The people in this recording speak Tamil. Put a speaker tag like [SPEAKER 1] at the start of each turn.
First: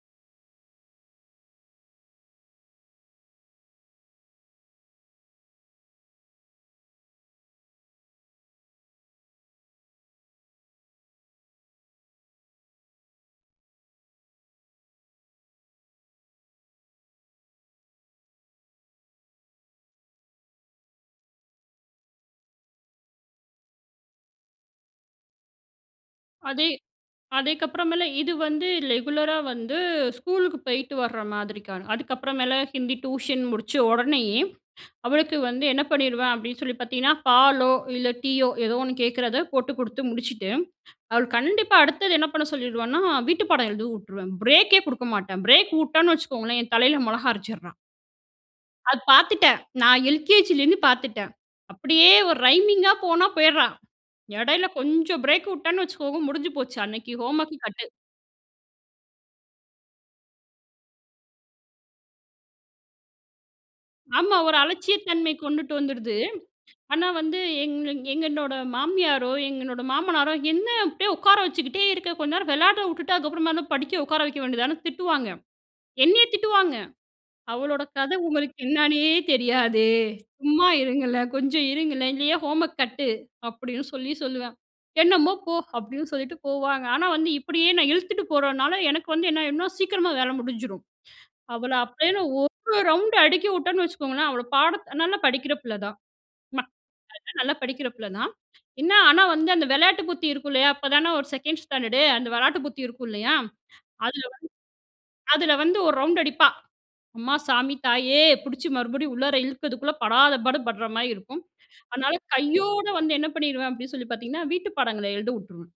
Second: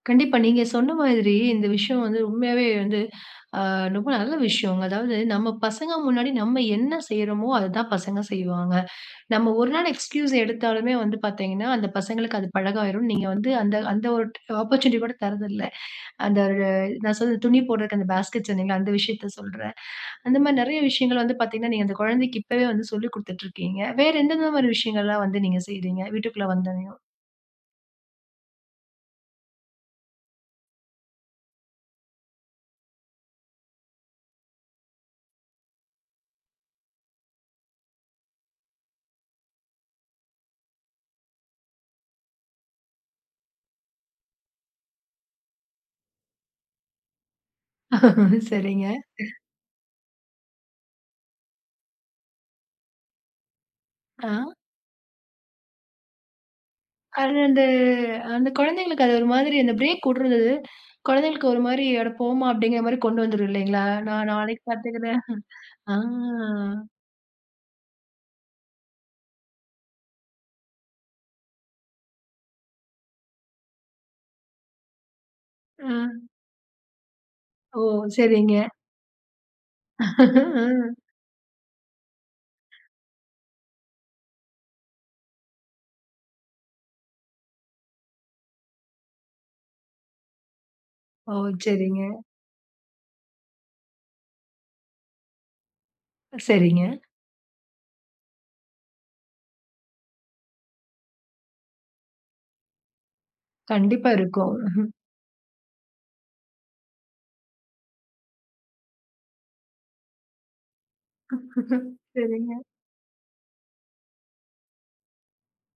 [SPEAKER 1] கண்டிப்பா. நீங்க சொன்ன மாதிரி இந்த விஷயம் வந்து, உண்மையாவே வந்து, அ ரொம்ப நல்ல விஷயங்க. அதாவது நம்ம பசங்க முன்னாடி நம்ம என்ன செய்றோமோ, அததான் பசங்க செய்வாங்க. நம்ம 1 நாள் எக்ஸ்கியூஸ் எடுத்தாலுமே வந்து பார்த்தீங்கன்னா, அந்த பசங்களுக்கு அது பழகாயிரும். நீங்க வந்து அந்த அந்த ஒரு ஆப்பர்ச்சுனிட்டி கூட தரதில்ல. அந்த நான் சொன்னது துணி போடுறதுக்கு அந்த பாஸ்கெட்ஸ் சொன்னீங்கள அந்த விஷயத்த சொல்றேன். அந்த மாதிரி நெறைய விஷயங்கள் வந்து பார்த்தீங்கன்னா, நீங்க அந்த கொழந்தைக்கு இப்போவே வந்து சொல்லிக் குடுத்துட்டு இருக்கீங்க. வேற எந்தெந்த மாரி விஷயங்கள்லாம் வந்து நீங்க செய்றீங்க வீட்டுக்குள்ள
[SPEAKER 2] அதே
[SPEAKER 1] வந்தோனையும்?
[SPEAKER 2] அதேக்கப்புறமேல இது வந்து ரெகுலரா வந்து ஸ்கூலுக்கு போயிட்டு வர மாதிரிக்க. அதுக்கப்புறமேல ஹிந்தி டியூஷன் முடிச்ச உடனேயே அவளுக்கு வந்து என்ன பண்ணிடுவேன் அப்டின்னு சொல்லி பார்த்தீங்கன்னா, பாலோ இல்ல டீயோ ஏதோ ஒண்ணு கேட்கிறத போட்டு குடுத்து முடிச்சுட்டு, அவள்க்கு கண்டிப்பா அடுத்தது என்ன பண்ண சொல்லிடுவனா வீட்டு பாடம் எழுத வுட்ருவேன். பிரேக் எ குடுக்க மாட்டேன். பிரேக் வுட்டேன்னு வச்சுக்கோங்களேன் என் தலையில மொளகா அரச்சிட்றா.
[SPEAKER 1] சரிங்க.
[SPEAKER 2] அது பார்த்துட்டேன். நான் எல்கேஜிலேருந்து பார்த்துட்டேன். அப்டியே ஒரு ரைமிங் அ போனா போயிட்றா
[SPEAKER 1] ஆ.
[SPEAKER 2] எடையில கொஞ்சம் பிரேக் வுட்டேன்னு வச்சுக்கோங்க முடிஞ்சு போச்சு. அன்னைக்கு
[SPEAKER 1] அது அந்த
[SPEAKER 2] ஹோம்வொர்க் கட்டு
[SPEAKER 1] அந்த குழந்தைங்களுக்கு. அது ஒரு மாதிரி அந்த பிரேக் வுட்ரது குழந்தைகளுக்கு ஒரு மாரி அடபோமா அப்டிங்கிற மாரி கொண்டு வந்துரும் இல்லைங்களா? நான்
[SPEAKER 2] ஆமா. ஒரு
[SPEAKER 1] நாளைக்கு பார்த்துக்குறேன்.
[SPEAKER 2] அலட்சியத்தன்மை கொண்டுட்டு
[SPEAKER 1] ஆ.
[SPEAKER 2] வந்துடுது. ஆனா, வந்து எங் எங்களோட மாமியாரோ, எங்களோட மாமனாரோ என்ன அப்டியே உட்கார வச்சுக்கிட்டே இருக்க, கொஞ்ச நேரம் வெளாட வுட்டுட்டு அதுக்கப்புறமா என்ன படிக்க உட்கார வைக்க வேண்டியதுதானே திட்டுவாங்க.
[SPEAKER 1] அ.
[SPEAKER 2] என்னையே திட்டுவாங்க.
[SPEAKER 1] ஓ!
[SPEAKER 2] அவளோட கத
[SPEAKER 1] சரிங்க.
[SPEAKER 2] உங்களுக்கு என்னான்னே தெரியாதே சும்மா
[SPEAKER 1] அ.
[SPEAKER 2] இருங்களேன் கொஞ்சம் இருங்களேன். இல்லையே ஹோம்வொர்க் கட்டு, அப்டின்னு சொல்லி சொல்லுவேன். என்னமோ போ, அப்டின்னு சொல்லிட்டு போவாங்க. ஆனா, வந்து இப்டியே நான் இழுத்துட்டு போறனால எனக்கு வந்து என்ன ஆயிடும்னா சீக்கிரமா வேல முடிஞ்சிரும்.
[SPEAKER 1] ஓ!
[SPEAKER 2] அவள
[SPEAKER 1] சரிங்க.
[SPEAKER 2] அப்டியேன்னு 1 ரவுண்ட் அடிக்க வுட்டேன்னு வச்சுக்கோங்களேன். அவள பாட நல்லா படிக்கிற பிள்ள தான்.
[SPEAKER 1] சரிங்க.
[SPEAKER 2] நல்லா படிக்கிற பிள்ள தான். என்ன ஆனா, வந்து அந்த வெளாட்டு புத்தி இருக்கும் இல்லையா? அப்பதானே ஒரு செகண்ட் ஸ்டாண்டர்ட் அந்த வெளாட்டு புத்தி இருக்கும். இல்லையா?
[SPEAKER 1] கண்டிப்பா,
[SPEAKER 2] அதில
[SPEAKER 1] இருக்கும்.
[SPEAKER 2] வந்து அதில வந்து 1 ரவுண்ட் அடிப்பா அம்மா சாமி தாயே பிடிச்சு மறுபடியும் உள்ளார இழுக்கரதுக்குள்ள படாத பாடு படுற மாரி இருக்கும். அதனால
[SPEAKER 1] சரிங்க.
[SPEAKER 2] கையோட வந்து என்ன பண்ணிருவேன் அப்டின்னு சொல்லி பார்த்தீங்கன்னா, வீட்டு பாடங்கள எழுத வுட்டுருவேன்.